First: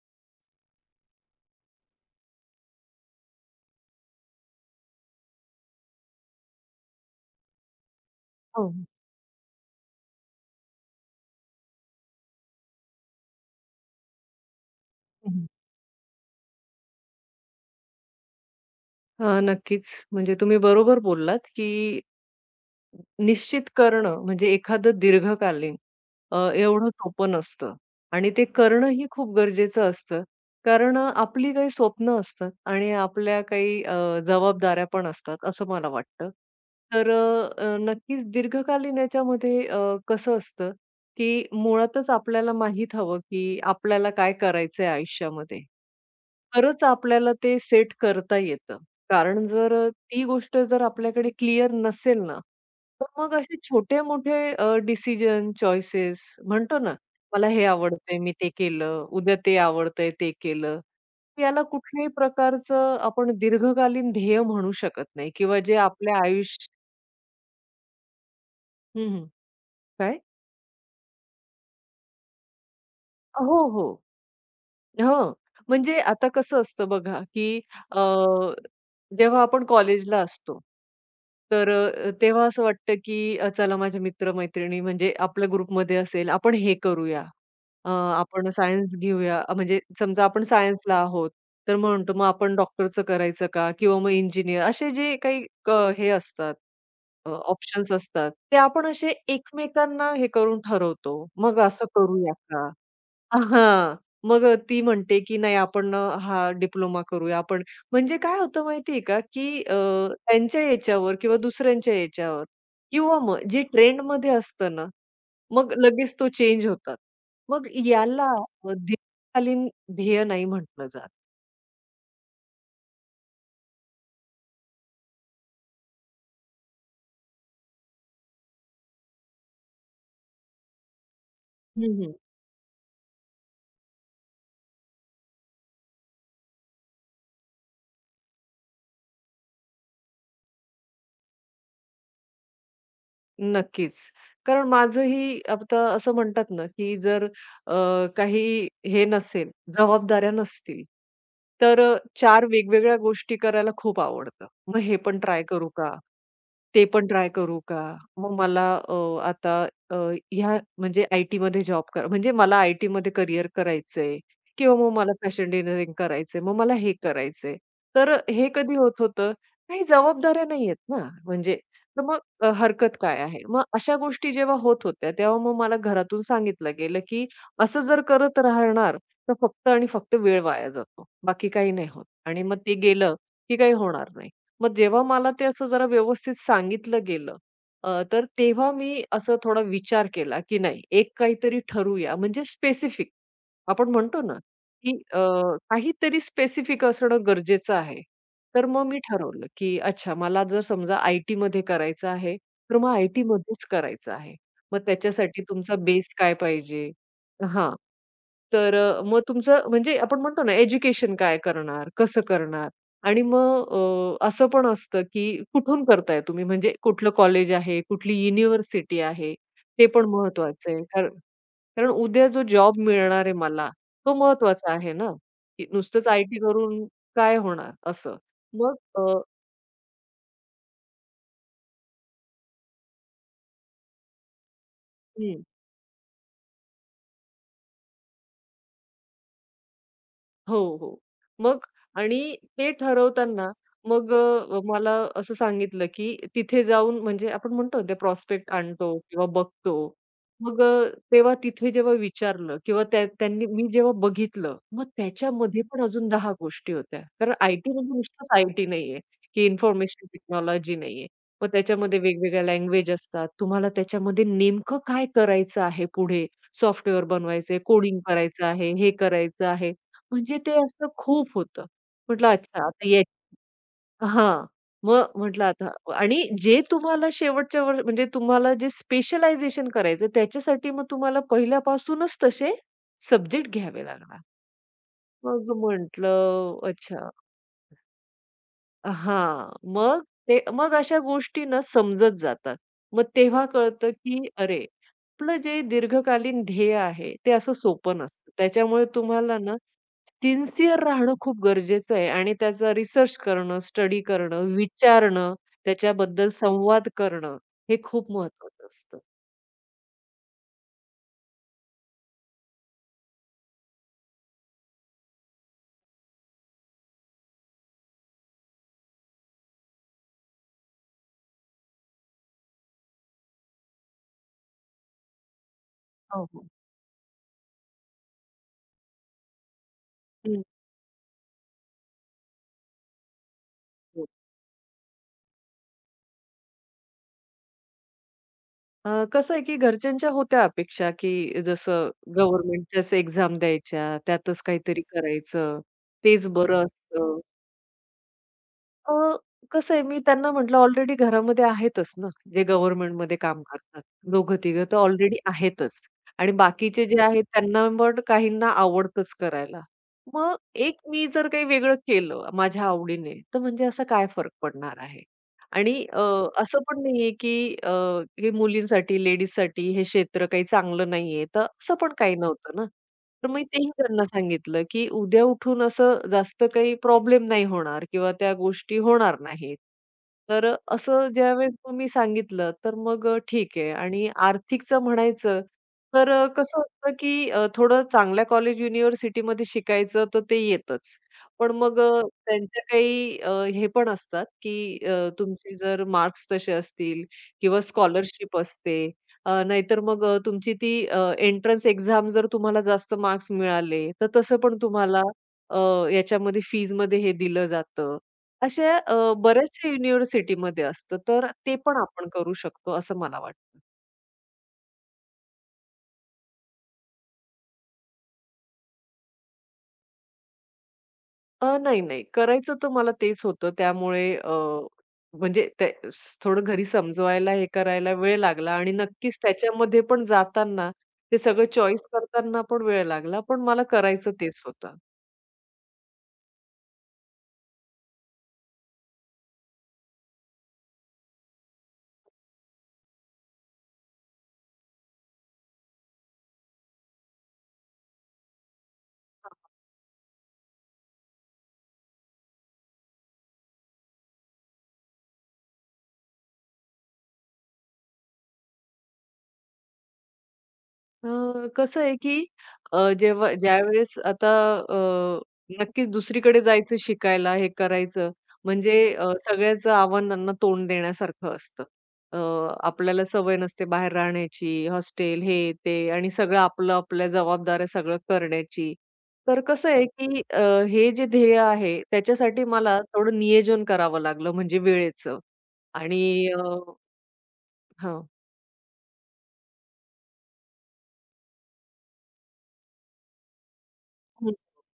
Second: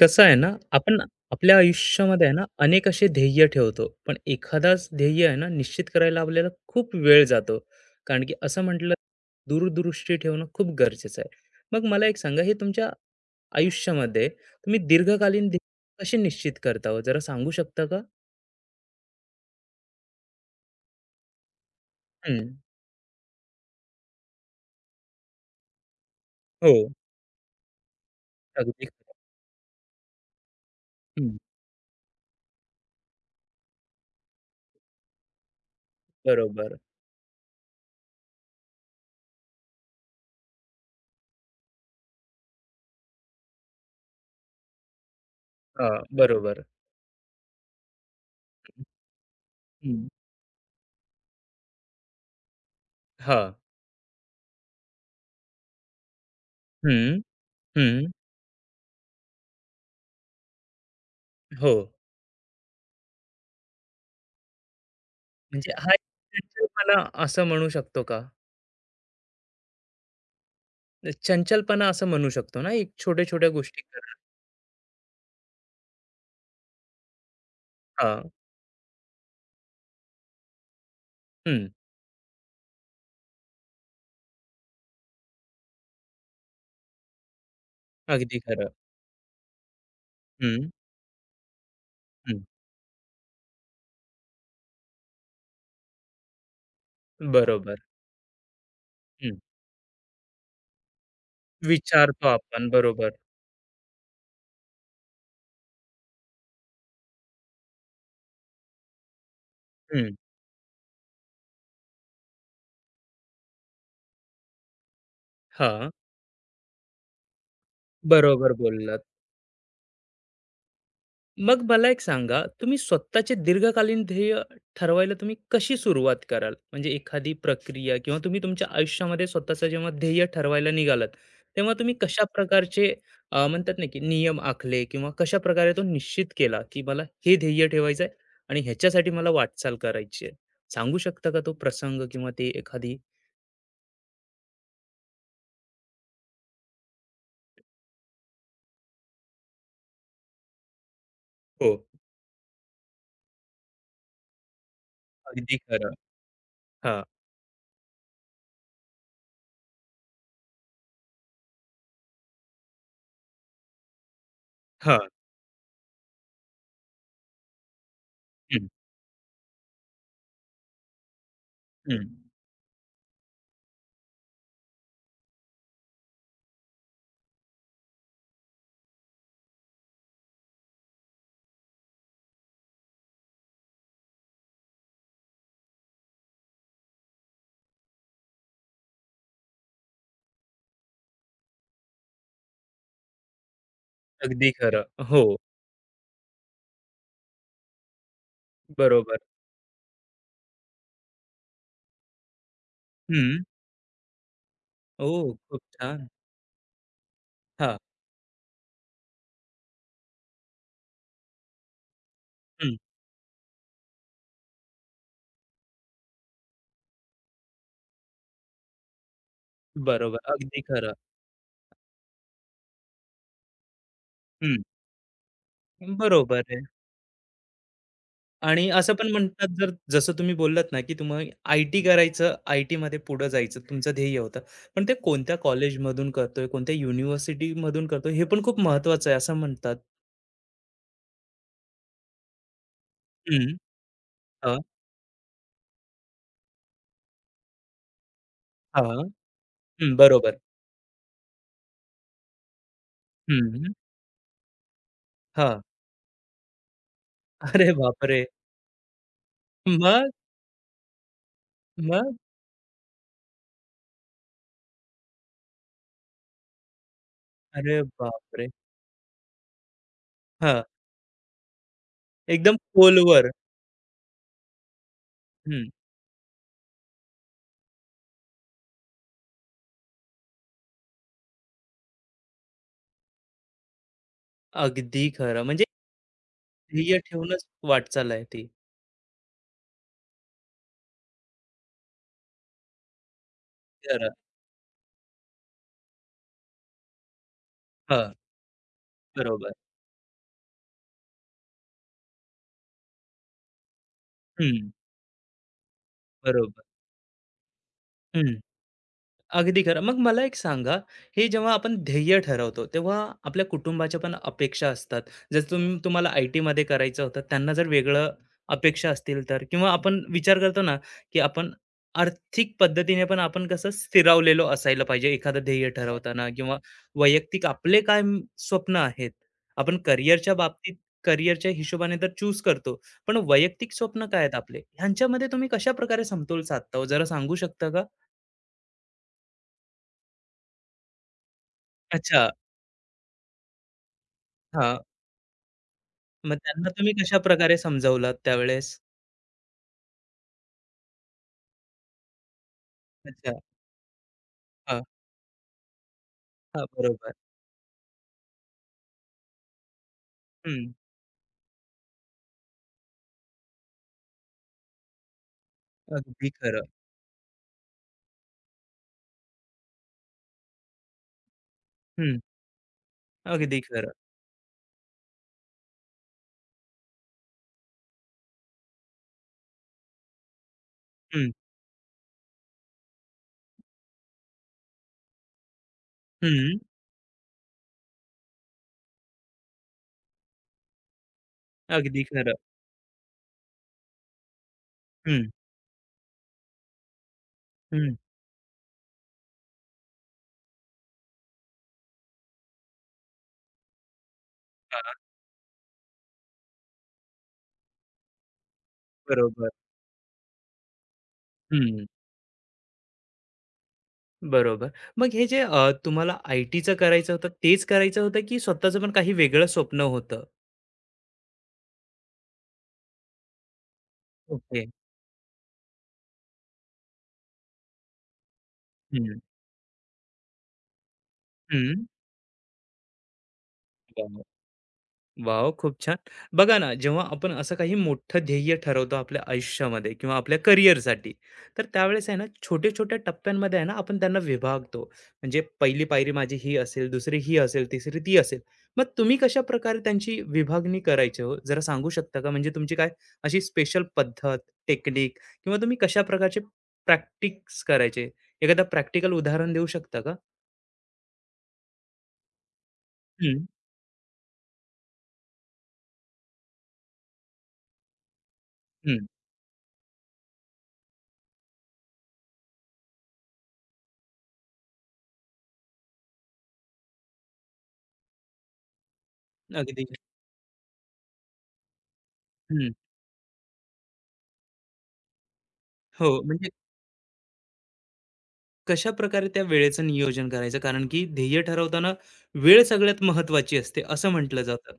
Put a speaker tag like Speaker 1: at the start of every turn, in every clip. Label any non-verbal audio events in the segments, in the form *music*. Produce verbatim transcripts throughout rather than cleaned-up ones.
Speaker 1: कसं आहे ना, आपण आपल्या आयुष्यामध्ये आहे ना, अनेक असे ध्येय ठेवतो. पण एखादाच ध्येय आहे ना, निश्चित करायला आपल्याला खूप वेळ जातो. कारण की असं
Speaker 2: हो.
Speaker 1: म्हटलं, दूरदृष्टी ठेवणं खूप गरजेचं आहे. मग मला एक सांगा, हे तुमच्या आयुष्यामध्ये तुम्ही
Speaker 2: हं, हं.
Speaker 1: दीर्घकालीन ध्येय कसे निश्चित करता हो? जरा सांगू शकता का?
Speaker 2: नक्कीच. म्हणजे तुम्ही बरोबर बोललात, की
Speaker 1: हं.
Speaker 2: निश्चित करणं म्हणजे एखादं दीर्घकालीन अ,
Speaker 1: हो.
Speaker 2: एवढं सोपं नसतं आणि ते
Speaker 1: अगदी
Speaker 2: करणंही
Speaker 1: खरं.
Speaker 2: खूप गरजेचं असतं. कारण अ,
Speaker 1: हं.
Speaker 2: आपली काही स्वप्न असतात आणि आपल्या काही अ, जबाबदाऱ्या पण असतात असं मला वाटतं.
Speaker 1: बरोबर.
Speaker 2: तर अ, अ, नक्कीच दीर्घकालीन याच्यामध्ये अ, कसं असतं, की मुळातच आपल्याला माहीत हवं, की आपल्याला काय करायचंय आयुष्यामध्ये.
Speaker 1: हां, बरोबर.
Speaker 2: खरंच आपल्याला ते सेट करता येतं. कारण जर अ,
Speaker 1: हं.
Speaker 2: ती गोष्ट जर आपल्याकडे क्लिअर नसेल ना, तर मग
Speaker 1: हां.
Speaker 2: असे छोटे-मोठे अ, डिसिजन, चॉईसेस म्हणतो ना,
Speaker 1: हं,
Speaker 2: मला हे
Speaker 1: हं.
Speaker 2: आवडतंय, मी ते केलं, उद्या ते आवडतंय, ते केलं. याला
Speaker 1: हो.
Speaker 2: कुठल्याही प्रकारचं आपण दीर्घकालीन ध्येय म्हणू शकत नाही किंवा
Speaker 1: म्हणजे
Speaker 2: जे
Speaker 1: हा एक
Speaker 2: आपल्या
Speaker 1: त्यांचं
Speaker 2: आयुष्य.
Speaker 1: मला असं म्हणू शकतो का?
Speaker 2: हं, हं. काय?
Speaker 1: चंचलपणा असं म्हणू शकतो ना, एक छोट्या-छोट्या
Speaker 2: हो,
Speaker 1: गोष्टी
Speaker 2: हो.
Speaker 1: करणं.
Speaker 2: हो. म्हणजे आता कसं असतं बघा, की अ,
Speaker 1: हां.
Speaker 2: जेव्हा आपण कॉलेजला असतो,
Speaker 1: हं.
Speaker 2: तर अ, तेव्हा असं वाटतं, की अ, चला माझे मित्र-मैत्रिणी म्हणजे आपल्या ग्रुपमध्ये असेल, आपण हे करूया. अ,
Speaker 1: अगदी
Speaker 2: आपण
Speaker 1: खरं.
Speaker 2: सायन्स घेऊया. अ, म्हणजे समजा आपण
Speaker 1: हं,
Speaker 2: सायन्सला आहोत, तर म्हणतो मग
Speaker 1: हं.
Speaker 2: आपण डॉक्टरचं करायचं का? किंवा मग इंजिनिअर असे जे काही क हे असतात,
Speaker 1: बरोबर.
Speaker 2: ऑप्शन्स असतात, ते आपण असे
Speaker 1: हं.
Speaker 2: एकमेकांना हे करून ठरवतो. मग असं
Speaker 1: विचारतो
Speaker 2: करूया
Speaker 1: आपण.
Speaker 2: का?
Speaker 1: बरोबर.
Speaker 2: हां. मग ती म्हणते, की नाही आपण अ, हा डिप्लोमा करूया आपण. म्हणजे काय होतं माहिती आहे का, की अ,
Speaker 1: हं.
Speaker 2: त्यांच्या याच्यावर किंवा दुसऱ्यांच्या याच्यावर किंवा मग जे ट्रेंडमध्ये असतं ना, मग
Speaker 1: हां.
Speaker 2: लगेच तो चेंज होतात. मग याला
Speaker 1: बरोबर
Speaker 2: अ,
Speaker 1: बोललात.
Speaker 2: दीर्घकालीन ध्येय नाही म्हटलं जात.
Speaker 1: मग मला एक सांगा, तुम्ही स्वतःचे दीर्घकालीन ध्येय ठरवायला तुम्ही कशी सुरुवात कराल? म्हणजे एखादी प्रक्रिया किंवा तुम्ही तुमच्या आयुष्यामध्ये स्वतःचं जेव्हा ध्येय ठरवायला निघालात, तेव्हा तुम्ही कशा प्रकारचे अ, म्हणतात ना, की नियम आखले किंवा कशाप्रकारे तो निश्चित केला, की मला हे ध्येय ठेवायचं आहे आणि ह्याच्यासाठी मला वाटचाल करायची आहे? सांगू शकता का तो प्रसंग किंवा ते एखादी.
Speaker 2: नक्कीच. कारण माझंही आता असं म्हणतात ना, की जर अ, काही हे नसेल, जबाबदाऱ्या नसतील,
Speaker 1: हो.
Speaker 2: तर अ, चार वेगवेगळ्या गोष्टी करायला खूप आवडतं. मग हे पण ट्राय
Speaker 1: अगदी
Speaker 2: करू
Speaker 1: खरं.
Speaker 2: का? ते
Speaker 1: हां,
Speaker 2: पण ट्राय करू का? मग मला अ, आता अ, ह्या म्हणजे आय-टीमध्ये जॉब कर म्हणजे मला आय-टीमध्ये करियर करायचंय किंवा मग
Speaker 1: हां.
Speaker 2: मला फॅशन डिझायनिंग करायचंय, मग मला हे करायचंय. तर अ, हे
Speaker 1: हं,
Speaker 2: कधी होत होतं? काही जबाबदाऱ्या नाहीयेत ना, म्हणजे तर
Speaker 1: हं.
Speaker 2: मग अ, हरकत काय आहे? मग अशा गोष्टी जेव्हा होत होत्या, तेव्हा मग मला घरातून सांगितलं गेलं, की असं जर करत राहणार, तर फक्त आणि फक्त वेळ वाया जातो. बाकी काही नाही होत आणि मग ते गेलं, की काही होणार नाही. मग जेव्हा मला ते असं जरा व्यवस्थित सांगितलं गेलं, अ, तर तेव्हा मी असं थोडा विचार केला, की नाही एक काहीतरी ठरवूया म्हणजे स्पेसिफिक. आपण म्हणतो ना,
Speaker 1: अगदी खरं.
Speaker 2: की अ,
Speaker 1: हो,
Speaker 2: काहीतरी स्पेसिफिक असणं गरजेचं आहे. तर मग मी
Speaker 1: बरोबर.
Speaker 2: ठरवलं, की अच्छा मला जर समजा आय-टीमध्ये करायचं आहे, तर मग
Speaker 1: हं.
Speaker 2: आय-टीमध्येच करायचं आहे. मग
Speaker 1: ओह!
Speaker 2: त्याच्यासाठी
Speaker 1: खूप
Speaker 2: तुमचा
Speaker 1: छान.
Speaker 2: बेस काय पाहिजे? हां,
Speaker 1: हां.
Speaker 2: तर अ, मग तुमचं म्हणजे आपण म्हणतो ना एज्युकेशन काय करणार? कसं करणार?
Speaker 1: हं,
Speaker 2: आणि मग अ, असं पण असतं, की कुठून करताय तुम्ही म्हणजे कुठलं कॉलेज आहे, कुठली युनिव्हर्सिटी आहे, ते पण
Speaker 1: बरोबर. अगदी
Speaker 2: महत्वाचं आहे.
Speaker 1: खरं.
Speaker 2: कारण कारण उद्या जो जॉब मिळणार आहे मला, तो
Speaker 1: हं,
Speaker 2: महत्त्वाचा आहे ना, की नुसतंच
Speaker 1: बरोबर
Speaker 2: आय-टी
Speaker 1: आहे.
Speaker 2: करून काय होणार असं.
Speaker 1: आणि
Speaker 2: मग
Speaker 1: असं पण
Speaker 2: अ,
Speaker 1: म्हणतात, जर जसं तुम्ही बोललात ना, की तुम्ही आय-टी करायचं, आय-टीमध्ये पुढे जायचं तुमचं ध्येय होतं. पण ते कोणत्या
Speaker 2: हं.
Speaker 1: कॉलेजमधून करतोय, कोणत्या युनिव्हर्सिटीमधून करतोय, हे पण खूप महत्त्वाचं आहे असं म्हणतात.
Speaker 2: हो, हो. मग आणि ते
Speaker 1: हं,
Speaker 2: ठरवताना मग
Speaker 1: हां,
Speaker 2: अ, मला असं सांगितलं, की तिथे जाऊन म्हणजे आपण म्हणतो ना ते प्रॉस्पेक्ट
Speaker 1: हां,
Speaker 2: आणतो किंवा बघतो.
Speaker 1: हं, बरोबर.
Speaker 2: मग अ, तेव्हा तिथे जेव्हा विचारलं किंवा त्या त्यांनी मी
Speaker 1: हं,
Speaker 2: जेव्हा बघितलं, मग
Speaker 1: हां.
Speaker 2: त्याच्यामध्ये पण अजून दहा गोष्टी होत्या. कारण
Speaker 1: अरे
Speaker 2: आय-टी म्हणजे
Speaker 1: बापरे!
Speaker 2: नुसतंच आय-टी नाहीये, की इन्फॉर्मेशन
Speaker 1: मग?
Speaker 2: टेक्नॉलॉजी नाहीये. मग त्याच्यामध्ये
Speaker 1: मग?
Speaker 2: वेगवेगळ्या लँग्वेज असतात. तुम्हाला त्याच्यामध्ये नेमकं काय करायचं आहे पुढे? सॉफ्टवेअर बनवायचंय,
Speaker 1: अरे
Speaker 2: कोडिंग करायचं
Speaker 1: बापरे!
Speaker 2: आहे, हे करायचं आहे. म्हणजे ते
Speaker 1: हां,
Speaker 2: असं खूप होतं. म्हटलं
Speaker 1: एकदम
Speaker 2: अच्छा आता ये.
Speaker 1: खोलवर.
Speaker 2: हां. मग म्हटलं
Speaker 1: हं,
Speaker 2: आता आणि जे तुम्हाला शेवटच्या वर म्हणजे तुम्हाला जे स्पेशलायझेशन करायचं त्याच्यासाठी मग तुम्हाला पहिल्यापासूनच तसे सब्जेक्ट घ्यावे लागणार.
Speaker 1: अगदी खरं.
Speaker 2: मग
Speaker 1: म्हणजे
Speaker 2: म्हटलं
Speaker 1: ध्येय
Speaker 2: अच्छा.
Speaker 1: ठेवूनच वाटचाल आहे ती.
Speaker 2: हां. मग ते मग अशा गोष्टी ना समजत जातात. मग तेव्हा कळतं,
Speaker 1: खरं.
Speaker 2: की अरे, आपलं जे दीर्घकालीन ध्येय आहे, ते असं सोपं
Speaker 1: हां,
Speaker 2: नसतं. त्याच्यामुळे तुम्हाला
Speaker 1: बरोबर.
Speaker 2: ना सिन्सिअर राहणं खूप गरजेचं आहे आणि त्याचा रिसर्च करणं, स्टडी करणं,
Speaker 1: हं.
Speaker 2: विचारणं, त्याच्याबद्दल
Speaker 1: बरोबर.
Speaker 2: संवाद करणं, हे खूप
Speaker 1: हं.
Speaker 2: महत्त्वाचं असतं.
Speaker 1: अगदी खरं. मग मला एक सांगा, हे जेव्हा आपण ध्येय ठरवतो, तेव्हा आपल्या कुटुंबाच्या पण अपेक्षा असतात. जर तुम तुम्हाला आय-टीमध्ये करायचं होतं, त्यांना जर वेगळं अपेक्षा असतील तर किंवा आपण विचार करतो ना, की आपण आर्थिक पद्धतीने पण आपण कसं स्थिरावलेलो असायला पाहिजे एखादं ध्येय
Speaker 2: हो,
Speaker 1: ठरवताना
Speaker 2: हो.
Speaker 1: किंवा वैयक्तिक आपले काय म स्वप्न आहेत. आपण करिअरच्या
Speaker 2: हं.
Speaker 1: बाबतीत करिअरच्या हिशोबाने तर चूज करतो. पण वैयक्तिक स्वप्न
Speaker 2: हो.
Speaker 1: काय आहेत आपले? ह्यांच्यामध्ये तुम्ही कशाप्रकारे समतोल साधता हो? जरा सांगू शकता.
Speaker 2: अ, कसं आहे, की घरच्यांच्या होत्या अपेक्षा, की जसं
Speaker 1: अच्छा.
Speaker 2: गव्हर्नमेंटच्याच एक्झाम द्यायच्या, त्यातच
Speaker 1: हां.
Speaker 2: काहीतरी करायचं, तेच
Speaker 1: मग
Speaker 2: बरं
Speaker 1: त्यांना तुम्ही
Speaker 2: असतं.
Speaker 1: कशाप्रकारे समजावलात त्यावेळेस?
Speaker 2: अ, कसं आहे, मी त्यांना म्हटलं ऑलरेडी घरामध्ये आहेतच ना, जे गव्हर्नमेंटमध्ये
Speaker 1: अच्छा.
Speaker 2: काम करतात. दोघं-तिघं तर
Speaker 1: हां,
Speaker 2: ऑलरेडी आहेतच आणि
Speaker 1: हां.
Speaker 2: बाकीचे जे
Speaker 1: बरोबर.
Speaker 2: आहेत त्यांना पण काहींना आवडतंच करायला. मग
Speaker 1: हं.
Speaker 2: एक मी जर काही वेगळं केलं माझ्या आवडीने, तर म्हणजे असा काय फरक पडणार आहे? आणि अ,
Speaker 1: अगदी
Speaker 2: असं
Speaker 1: खरं.
Speaker 2: पण नाहीये, की अ, हे मुलींसाठी, लेडीजसाठी हे क्षेत्र काही चांगलं नाहीये, तर असं पण काही
Speaker 1: हं.
Speaker 2: नव्हतं ना. तर मी
Speaker 1: अगदी
Speaker 2: तेही
Speaker 1: खरं.
Speaker 2: त्यांना सांगितलं, की उद्या उठून असं जास्त काही प्रॉब्लेम नाही होणार किंवा त्या गोष्टी होणार नाहीत. तर अ, असं
Speaker 1: हं,
Speaker 2: ज्यावेळेस तुम्ही सांगितलं, तर मग अ, ठीक आहे आणि आर्थिकचं म्हणायचं, तर अ,
Speaker 1: हं.
Speaker 2: कसं असतं, की अ, थोडं चांगल्या कॉलेज, युनिव्हर्सिटीमध्ये शिकायचं तर ते येतच. पण मग अ,
Speaker 1: अगदी खरं.
Speaker 2: त्यांच्या काही अ, हे पण असतात, की अ,
Speaker 1: हं,
Speaker 2: तुमचे जर मार्क्स तसे असतील किंवा
Speaker 1: हं.
Speaker 2: स्कॉलरशिप असते. अ, नाहीतर मग अ, तुमची ती अ, एंट्रन्स एक्झाम जर तुम्हाला जास्त मार्क्स मिळाले, तर तसं पण
Speaker 1: हां.
Speaker 2: तुम्हाला अ, याच्यामध्ये फीजमध्ये हे दिलं जातं. अशा अ,
Speaker 1: बरोबर.
Speaker 2: बऱ्याचशा युनिव्हर्सिटीमध्ये असतं, तर ते पण
Speaker 1: हं.
Speaker 2: आपण करू शकतो असं मला वाटतं.
Speaker 1: बरोबर. मग हे जे अ, तुम्हाला आय-टीचं करायचं होतं, तेच करायचं होतं की स्वतःचं पण काही वेगळं स्वप्न होतं?
Speaker 2: अ, नाही, नाही. करायचं तर मला तेच होतं त्यामुळे अ,
Speaker 1: ओके.
Speaker 2: म्हणजे ते स थोडं घरी समजवायला हे करायला वेळ लागला आणि नक्कीच
Speaker 1: हं,
Speaker 2: त्याच्यामध्ये पण जाताना ते सगळं चॉईस
Speaker 1: हं.
Speaker 2: करताना पण वेळ लागला, पण मला करायचं तेच होतं.
Speaker 1: वाव! खूप छान. बघा ना, जेव्हा आपण असं काही मोठं ध्येय ठरवतो आपल्या आयुष्यामध्ये किंवा आपल्या करिअरसाठी, तर त्यावेळेस आहे ना, छोट्या-छोट्या टप्प्यांमध्ये आहे ना, आपण त्यांना विभागतो. म्हणजे पहिली पायरी माझी ही असेल, दुसरी ही असेल, तिसरी ती असेल. मग तुम्ही कशाप्रकारे त्यांची विभागणी करायची हो? जरा सांगू शकता का? म्हणजे तुमची काय अशी स्पेशल पद्धत, टेक्निक किंवा तुम्ही कशा प्रकारचे प्रॅक्टिस करायचे? एखादं प्रॅक्टिकल उदाहरण देऊ शकता का?
Speaker 2: अ, कसं आहे, की अ, जेव्हा
Speaker 1: हं,
Speaker 2: ज्यावेळेस आता अ, नक्कीच दुसरीकडे जायचं शिकायला, हे करायचं म्हणजे
Speaker 1: हं.
Speaker 2: अ, सगळ्याच आव्हानांना तोंड देण्यासारखं असतं. अ, आपल्याला सवय नसते बाहेर राहण्याची, हॉस्टेल, हे, ते आणि सगळं आपलं, आपल्या जबाबदाऱ्या सगळं करण्याची. तर कसं
Speaker 1: अगदी.
Speaker 2: आहे, की अ, हे जे ध्येय आहे, त्याच्यासाठी
Speaker 1: हं.
Speaker 2: मला थोडं नियोजन करावं लागलं म्हणजे वेळेचं आणि
Speaker 1: हो, म्हणजे
Speaker 2: अ, हां.
Speaker 1: कशाप्रकारे त्या वेळेचं नियोजन करायचं? कारण की ध्येय ठरवताना वेळ सगळ्यात महत्त्वाची असते, असं म्हटलं जातं.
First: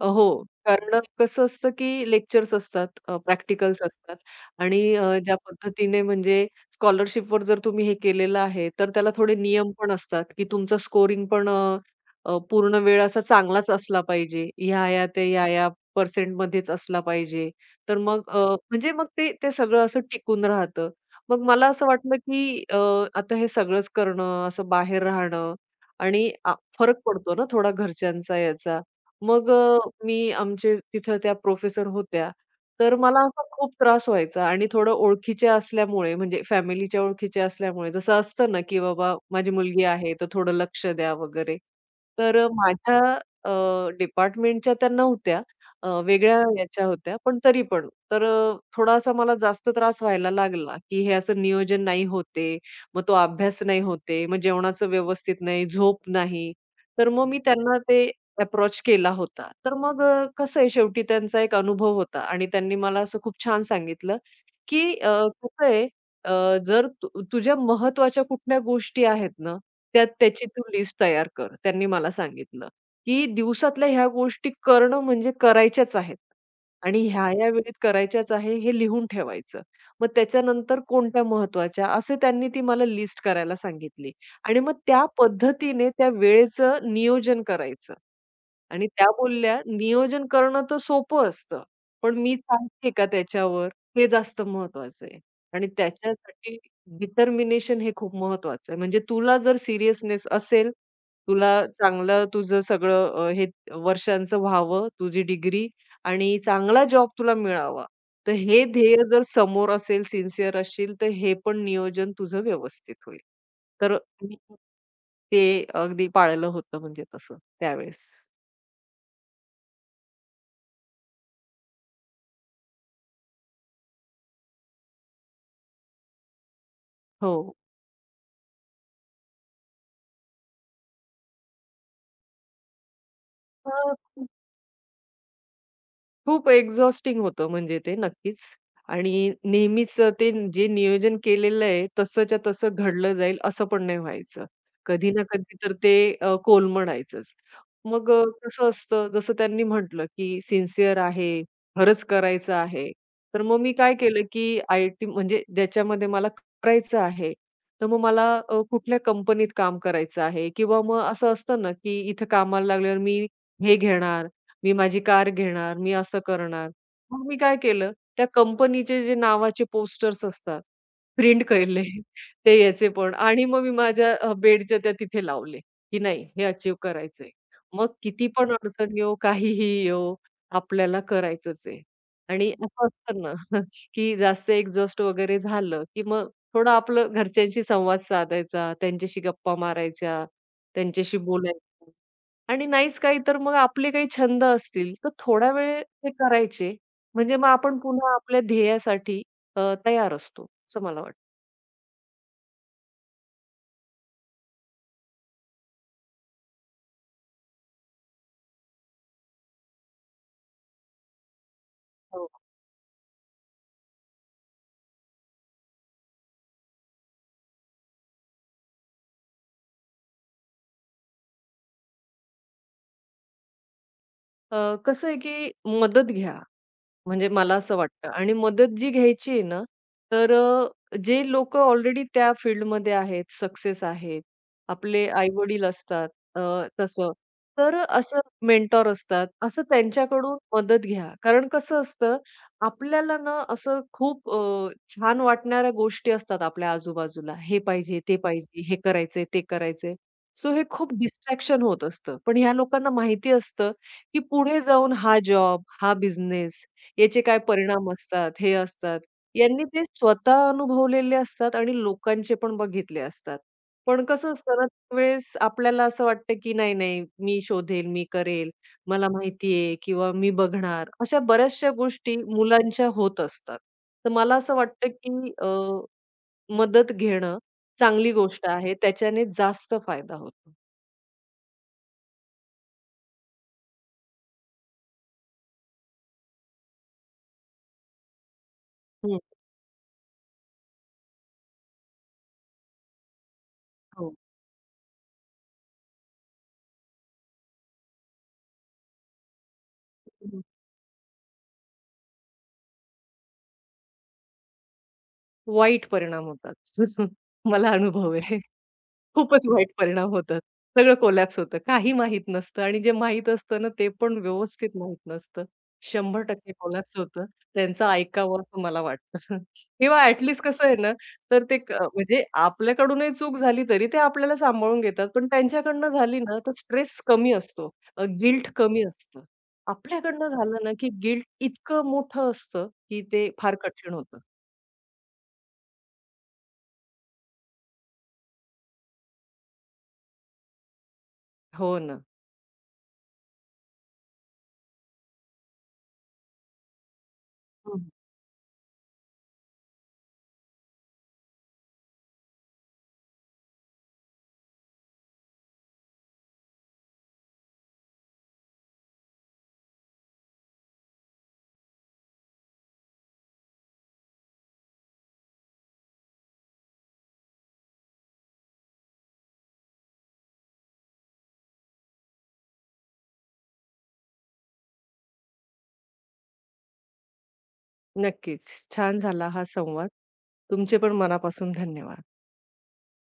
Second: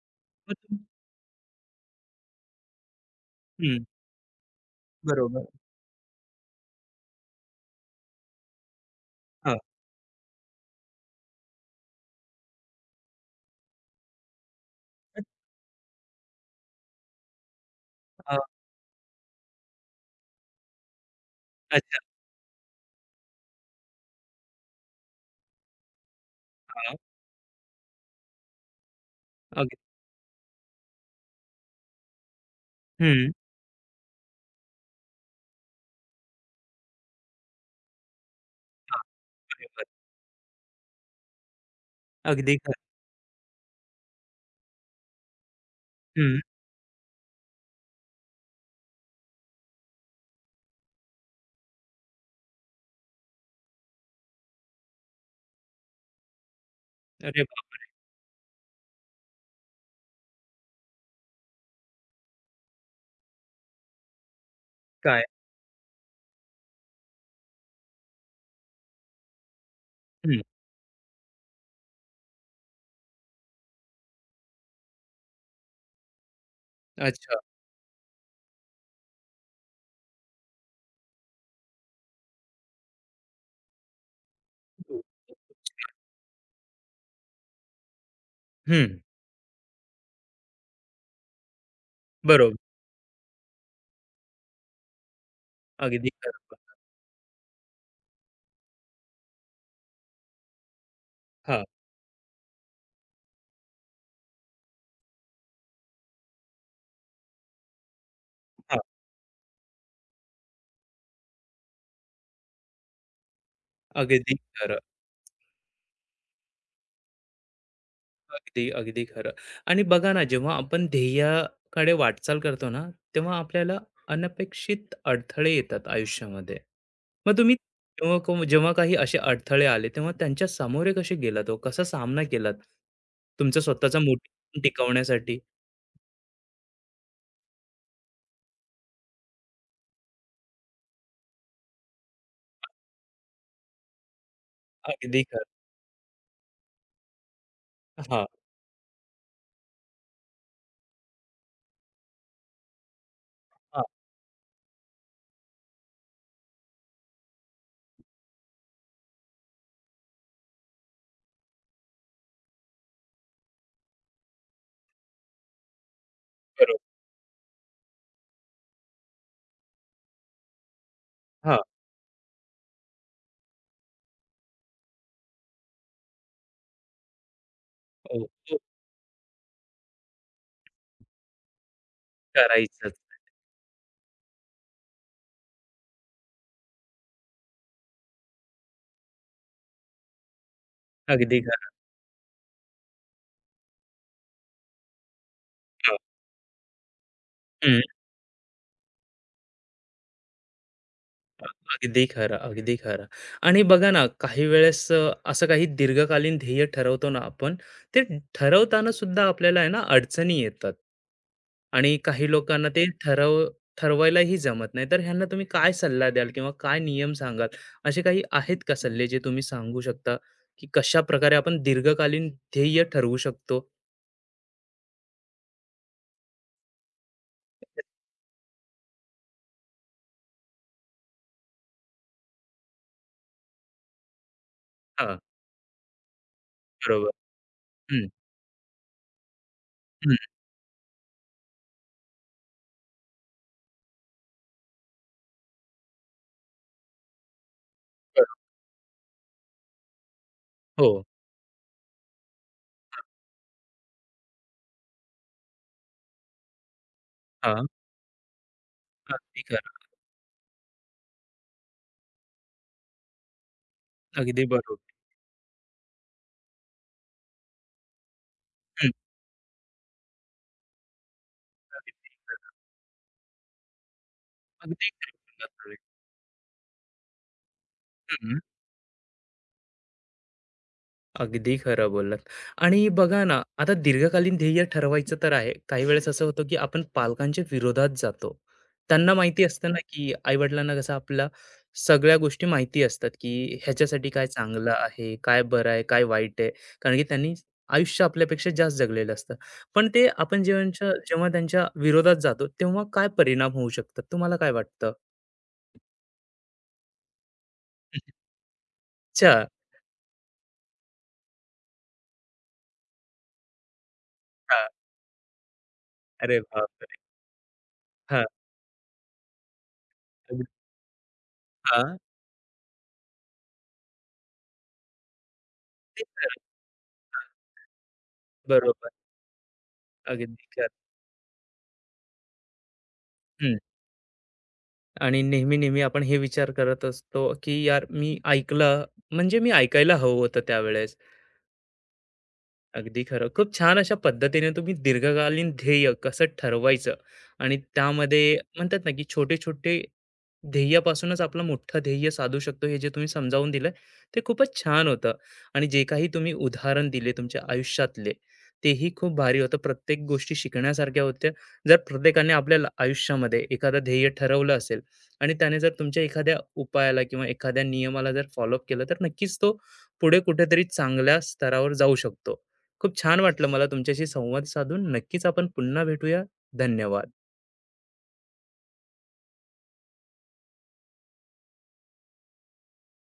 Speaker 2: अ, हो.
Speaker 1: मग तुम
Speaker 2: कारण कसं असतं, की लेक्चर्स असतात, अ, प्रॅक्टिकल्स
Speaker 1: हं,
Speaker 2: असतात आणि अ, ज्या
Speaker 1: बरोबर.
Speaker 2: पद्धतीने म्हणजे स्कॉलरशिपवर जर तुम्ही हे केलेलं आहे, तर त्याला थोडे
Speaker 1: हां.
Speaker 2: नियम पण असतात, की तुमचं स्कोरिंग पण अ, अ, पूर्ण वेळ असा चांगलाच असला पाहिजे. ह्या-ह्या ते ह्या-ह्या पर्सेंटमध्येच असला पाहिजे. तर मग
Speaker 1: अ,
Speaker 2: अ, म्हणजे मग ते ते सगळं असं टिकून राहतं. मग मला असं
Speaker 1: अच्छा.
Speaker 2: वाटलं, की अ, आता हे सगळंच करणं, असं बाहेर राहणं आणि आ
Speaker 1: हां.
Speaker 2: फरक पडतो ना थोडा घरच्यांचा याचा. मग
Speaker 1: अगदी.
Speaker 2: अ, मी आमचे तिथं त्या प्रोफेसर होत्या. तर मला
Speaker 1: हं.
Speaker 2: असा खूप त्रास व्हायचा आणि थोडं ओळखीच्या असल्यामुळे म्हणजे फॅमिलीच्या ओळखीच्या असल्यामुळे जसं असतं ना, की
Speaker 1: हां,
Speaker 2: बाबा माझी
Speaker 1: बरोबर.
Speaker 2: मुलगी आहे, तर थोडं लक्ष द्या वगैरे. तर अ,
Speaker 1: अगदी खरं.
Speaker 2: माझ्या अ, डिपार्टमेंटच्या त्या नव्हत्या. अ, वेगळ्या
Speaker 1: हं.
Speaker 2: याच्या होत्या, पण तरी पण. तर अ, थोडासा मला जास्त त्रास व्हायला लागला, की हे असं नियोजन नाही होते, मग तो अभ्यास नाही होते, मग जेवणाचं व्यवस्थित नाही, झोप नाही. तर मग मी
Speaker 1: अरे
Speaker 2: त्यांना
Speaker 1: बाप!
Speaker 2: ते अप्रोच केला होता. तर मग अ, कसं आहे शेवटी त्यांचा एक अनुभव होता आणि त्यांनी मला असं खूप छान सांगितलं, की अ,
Speaker 1: काय?
Speaker 2: कसं आहे अ, जर तु तुझ्या महत्त्वाच्या कुठल्या गोष्टी आहेत ना, त्या
Speaker 1: हं.
Speaker 2: त्याची तू लिस्ट तयार कर. त्यांनी मला सांगितलं, की दिवसातल्या ह्या गोष्टी करणं म्हणजे करायच्याच आहेत आणि
Speaker 1: अच्छा.
Speaker 2: ह्या-ह्या वेळेत करायच्याच आहे हे लिहून ठेवायचं. मग त्याच्यानंतर कोणत्या महत्त्वाच्या असे त्यांनी ती मला लिस्ट करायला सांगितली. आणि मग त्या पद्धतीने त्या वेळेचं नियोजन करायचं. आणि
Speaker 1: हं.
Speaker 2: त्या बोलल्या, "नियोजन करणं तर सोपं असतं, पण मी
Speaker 1: बरोबर.
Speaker 2: चालते का त्याच्यावर? हे जास्त महत्वाचं आहे." आणि
Speaker 1: अगदी खरं.
Speaker 2: त्याच्यासाठी डिटर्मिनेशन हे खूप महत्वाचं आहे. म्हणजे तुला जर सीरियसनेस असेल, तुला
Speaker 1: हां,
Speaker 2: चांगलं तुझं सगळं अ, हे वर्षांचं व्हावं, तुझी डिग्री आणि चांगला जॉब तुला मिळावा. तर हे
Speaker 1: हां.
Speaker 2: ध्येय जर समोर असेल, सिन्सिअर असशील, तर हे पण नियोजन तुझं व्यवस्थित होईल. तर
Speaker 1: अगदी
Speaker 2: आणि
Speaker 1: खरं.
Speaker 2: ते अगदी पाळलं होतं म्हणजे तसं त्यावेळेस.
Speaker 1: अगदी, अगदी खरं. आणि बघा ना, जेव्हा आपण ध्येयाकडे वाटचाल करतो ना, तेव्हा आपल्याला अनपेक्षित अडथळे येतात आयुष्यामध्ये.
Speaker 2: हो.
Speaker 1: मग तुम्ही तेव्हा को जेव्हा काही असे अडथळे आले, तेव्हा त्यांच्या सामोरे कसे गेलात हो? कसा सामना केलात? तुमचा स्वतःचा
Speaker 2: मग
Speaker 1: मोटिव्हेशन टिकवण्यासाठी?
Speaker 2: खूप एक्झॉस्टिंग होतं म्हणजे ते नक्कीच. आणि नेहमीच ते जे नियोजन केलेलं आहे, तसंच्या तसं घडलं जाईल असं पण नाही व्हायचं. कधी
Speaker 1: अगदी
Speaker 2: ना
Speaker 1: खरं.
Speaker 2: कधी तर ते अ, कोलमडायचंच. मग अ,
Speaker 1: हां,
Speaker 2: कसं असतं जसं त्यांनी म्हटलं, की सिन्सिअर आहे, खरंच करायचं आहे. तर मग मी
Speaker 1: हां,
Speaker 2: काय केलं, की आय-टी म्हणजे ज्याच्यामध्ये मला करायचं आहे, तर मग मला अ, कुठल्या कंपनीत काम करायचं आहे किंवा मग असं असतं ना, की इथं कामाला लागल्यावर मी हे घेणार, मी माझी कार घेणार, मी असं करणार.
Speaker 1: बरोबर.
Speaker 2: मग मी काय केलं, त्या कंपनीचे जे नावाचे पोस्टर्स असतात, प्रिंट
Speaker 1: हां,
Speaker 2: केले ते याचे पण आणि मग मी माझ्या अ, बेडच्या त्या तिथे लावले, की नाही हे अचीव्ह करायचंय. मग
Speaker 1: हो,
Speaker 2: किती पण
Speaker 1: हो,
Speaker 2: अडचण येवो, काहीही येवो, आपल्याला करायचंच आहे. आणि असं
Speaker 1: करायचंच.
Speaker 2: असतं ना, *laughs* की जास्त एक्झॉस्ट वगैरे झालं, की मग थोडं आपलं घरच्यांशी संवाद साधायचा, त्यांच्याशी गप्पा मारायच्या, त्यांच्याशी
Speaker 1: अगदी खरं.
Speaker 2: बोलायचं. आणि नाहीच काही तर मग आपले काही छंद असतील, तर थोडा वेळ
Speaker 1: हां,
Speaker 2: ते करायचे. म्हणजे मग आपण पुन्हा आपल्या ध्येयासाठी अ, तयार असतो, असं मला वाटतं.
Speaker 1: अगदी खरं, अगदी खरं. आणि बघा ना, काही वेळेस अ, असं काही दीर्घकालीन ध्येय ठरवतो ना आपण, ते ठरवताना सुद्धा आपल्याला आहे ना अडचणी येतात. आणि
Speaker 2: हो.
Speaker 1: काही लोकांना ते ठरव ठरवायलाही जमत नाही. तर ह्यांना तुम्ही काय सल्ला द्याल किंवा काय नियम सांगाल? असे काही आहेत का सल्ले जे तुम्ही सांगू शकता, की कशाप्रकारे आपण दीर्घकालीन ध्येय ठरवू शकतो?
Speaker 2: अ, कसं आहे की मदत घ्या. म्हणजे मला असं वाटतं आणि मदत जी घ्यायची आहे ना, तर अ, जे लोक ऑलरेडी त्या फील्डमध्ये आहेत, सक्सेस आहेत, आपले
Speaker 1: हां,
Speaker 2: आई-वडील असतात अ,
Speaker 1: बरोबर.
Speaker 2: तसं. तर
Speaker 1: हं,
Speaker 2: असं मेंटॉर असतात, असं
Speaker 1: हं.
Speaker 2: त्यांच्याकडून मदत घ्या. कारण कसं असतं, आपल्याला ना असं खूप अ, छान वाटणाऱ्या गोष्टी असतात आपल्या आजूबाजूला. हे पाहिजे, ते
Speaker 1: बरो
Speaker 2: पाहिजे, हे करायचंय, ते करायचंय. सो हे
Speaker 1: हो.
Speaker 2: खूप डिस्ट्रॅक्शन होत असतं. पण ह्या लोकांना माहिती असतं, की पुढे जाऊन हा जॉब, हा बिझनेस याचे काय
Speaker 1: हां,
Speaker 2: परिणाम असतात, हे असतात.
Speaker 1: अगदी
Speaker 2: यांनी
Speaker 1: खरं.
Speaker 2: ते स्वतः अनुभवलेले असतात आणि लोकांचे पण बघितले असतात. पण कसं
Speaker 1: अगदी
Speaker 2: असतं ना,
Speaker 1: बरोबर.
Speaker 2: त्यावेळेस आपल्याला असं वाटतं, की नाही, नाही, मी शोधेल, मी करेल,
Speaker 1: हं.
Speaker 2: मला माहिती आहे किंवा मी बघणार. अशा बऱ्याचशा
Speaker 1: अगदी.
Speaker 2: गोष्टी मुलांच्या होत असतात. तर मला असं वाटतं,
Speaker 1: अगदी खरं
Speaker 2: की अ,
Speaker 1: बोललात तुम्ही.
Speaker 2: मदत घेणं चांगली
Speaker 1: हं,
Speaker 2: गोष्ट आहे. त्याच्याने जास्त फायदा होतो.
Speaker 1: अगदी खरं बोललात. आणि बघा ना, आता दीर्घकालीन ध्येय ठरवायचं तर आहे. काही वेळेस असं होतं, की आपण पालकांच्या विरोधात जातो. त्यांना
Speaker 2: हं,
Speaker 1: माहिती असतं ना, की आई-वडिलांना कसं आपल्या सगळ्या गोष्टी माहिती असतात, की ह्याच्यासाठी
Speaker 2: हो.
Speaker 1: काय चांगलं आहे, काय बरं आहे, काय वाईट आहे. कारण की त्यांनी आयुष्य आपल्यापेक्षा जास्त जगलेलं असतं. पण ते आपण जेव्हाच्या जेव्हा त्यांच्या विरोधात जातो, तेव्हा काय परिणाम होऊ शकतात? तुम्हाला काय वाटतं?
Speaker 2: वाईट परिणाम होतात. *laughs* मला अनुभव
Speaker 1: *laughs*
Speaker 2: आहे. खूपच
Speaker 1: अच्छा.
Speaker 2: वाईट परिणाम होतात. सगळं कोलॅप्स होतं. काही माहीत नसतं आणि जे माहीत असतं ना, ते पण
Speaker 1: हां.
Speaker 2: व्यवस्थित माहीत नसतं.
Speaker 1: अरे
Speaker 2: शंभर टक्के कोलॅप्स
Speaker 1: बापरे!
Speaker 2: होतं. त्यांचं
Speaker 1: हां.
Speaker 2: ऐकावं असं मला वाटतं. *laughs* किंवा ॲट लीस्ट
Speaker 1: अग
Speaker 2: कसं आहे ना, तर ते क
Speaker 1: हां.
Speaker 2: म्हणजे आपल्याकडूनही चूक झाली तरी ते आपल्याला सांभाळून घेतात. पण त्यांच्याकडनं
Speaker 1: अगदी
Speaker 2: झाली ना,
Speaker 1: खरं.
Speaker 2: तर स्ट्रेस कमी असतो. गिल्ट कमी
Speaker 1: बरोबर.
Speaker 2: असतं. आपल्याकडनं
Speaker 1: अगदी
Speaker 2: झालं ना,
Speaker 1: खरं.
Speaker 2: की गिल्ट इतकं मोठं असतं, की ते फार
Speaker 1: हं.
Speaker 2: कठीण होतं.
Speaker 1: आणि नेहमी, नेहमी आपण हे विचार करत असतो, की यार मी ऐकलं म्हणजे मी ऐकायला हवं होतं त्यावेळेस.
Speaker 2: हो ना.
Speaker 1: अगदी खरं. खूप छान अशा पद्धतीने तुम्ही दीर्घकालीन ध्येय कसं ठरवायचं आणि त्यामध्ये म्हणतात ना, की छोटे-छोटे ध्येयापासूनच आपलं मोठं ध्येय साधू शकतो, हे जे तुम्ही समजावून दिलं, ते खूपच छान होतं. आणि जे काही तुम्ही उदाहरण दिले तुमच्या आयुष्यातले, तेही खूप भारी होतं. प्रत्येक गोष्टी शिकण्यासारख्या होत्या. जर प्रत्येकाने आपल्या ल- आयुष्यामध्ये एखादं ध्येय ठरवलं असेल आणि त्याने जर तुमच्या एखाद्या उपायाला किंवा एखाद्या नियमाला जर फॉलो केलं, तर नक्कीच तो पुढे कुठेतरी चांगल्या स्तरावर जाऊ शकतो. खूप छान वाटलं मला तुमच्याशी संवाद साधून नक्कीच आपण पुन्हा भेटूया. धन्यवाद.
Speaker 2: नक्कीच. छान झाला हा संवाद. तुमचे पण मनापासून धन्यवाद.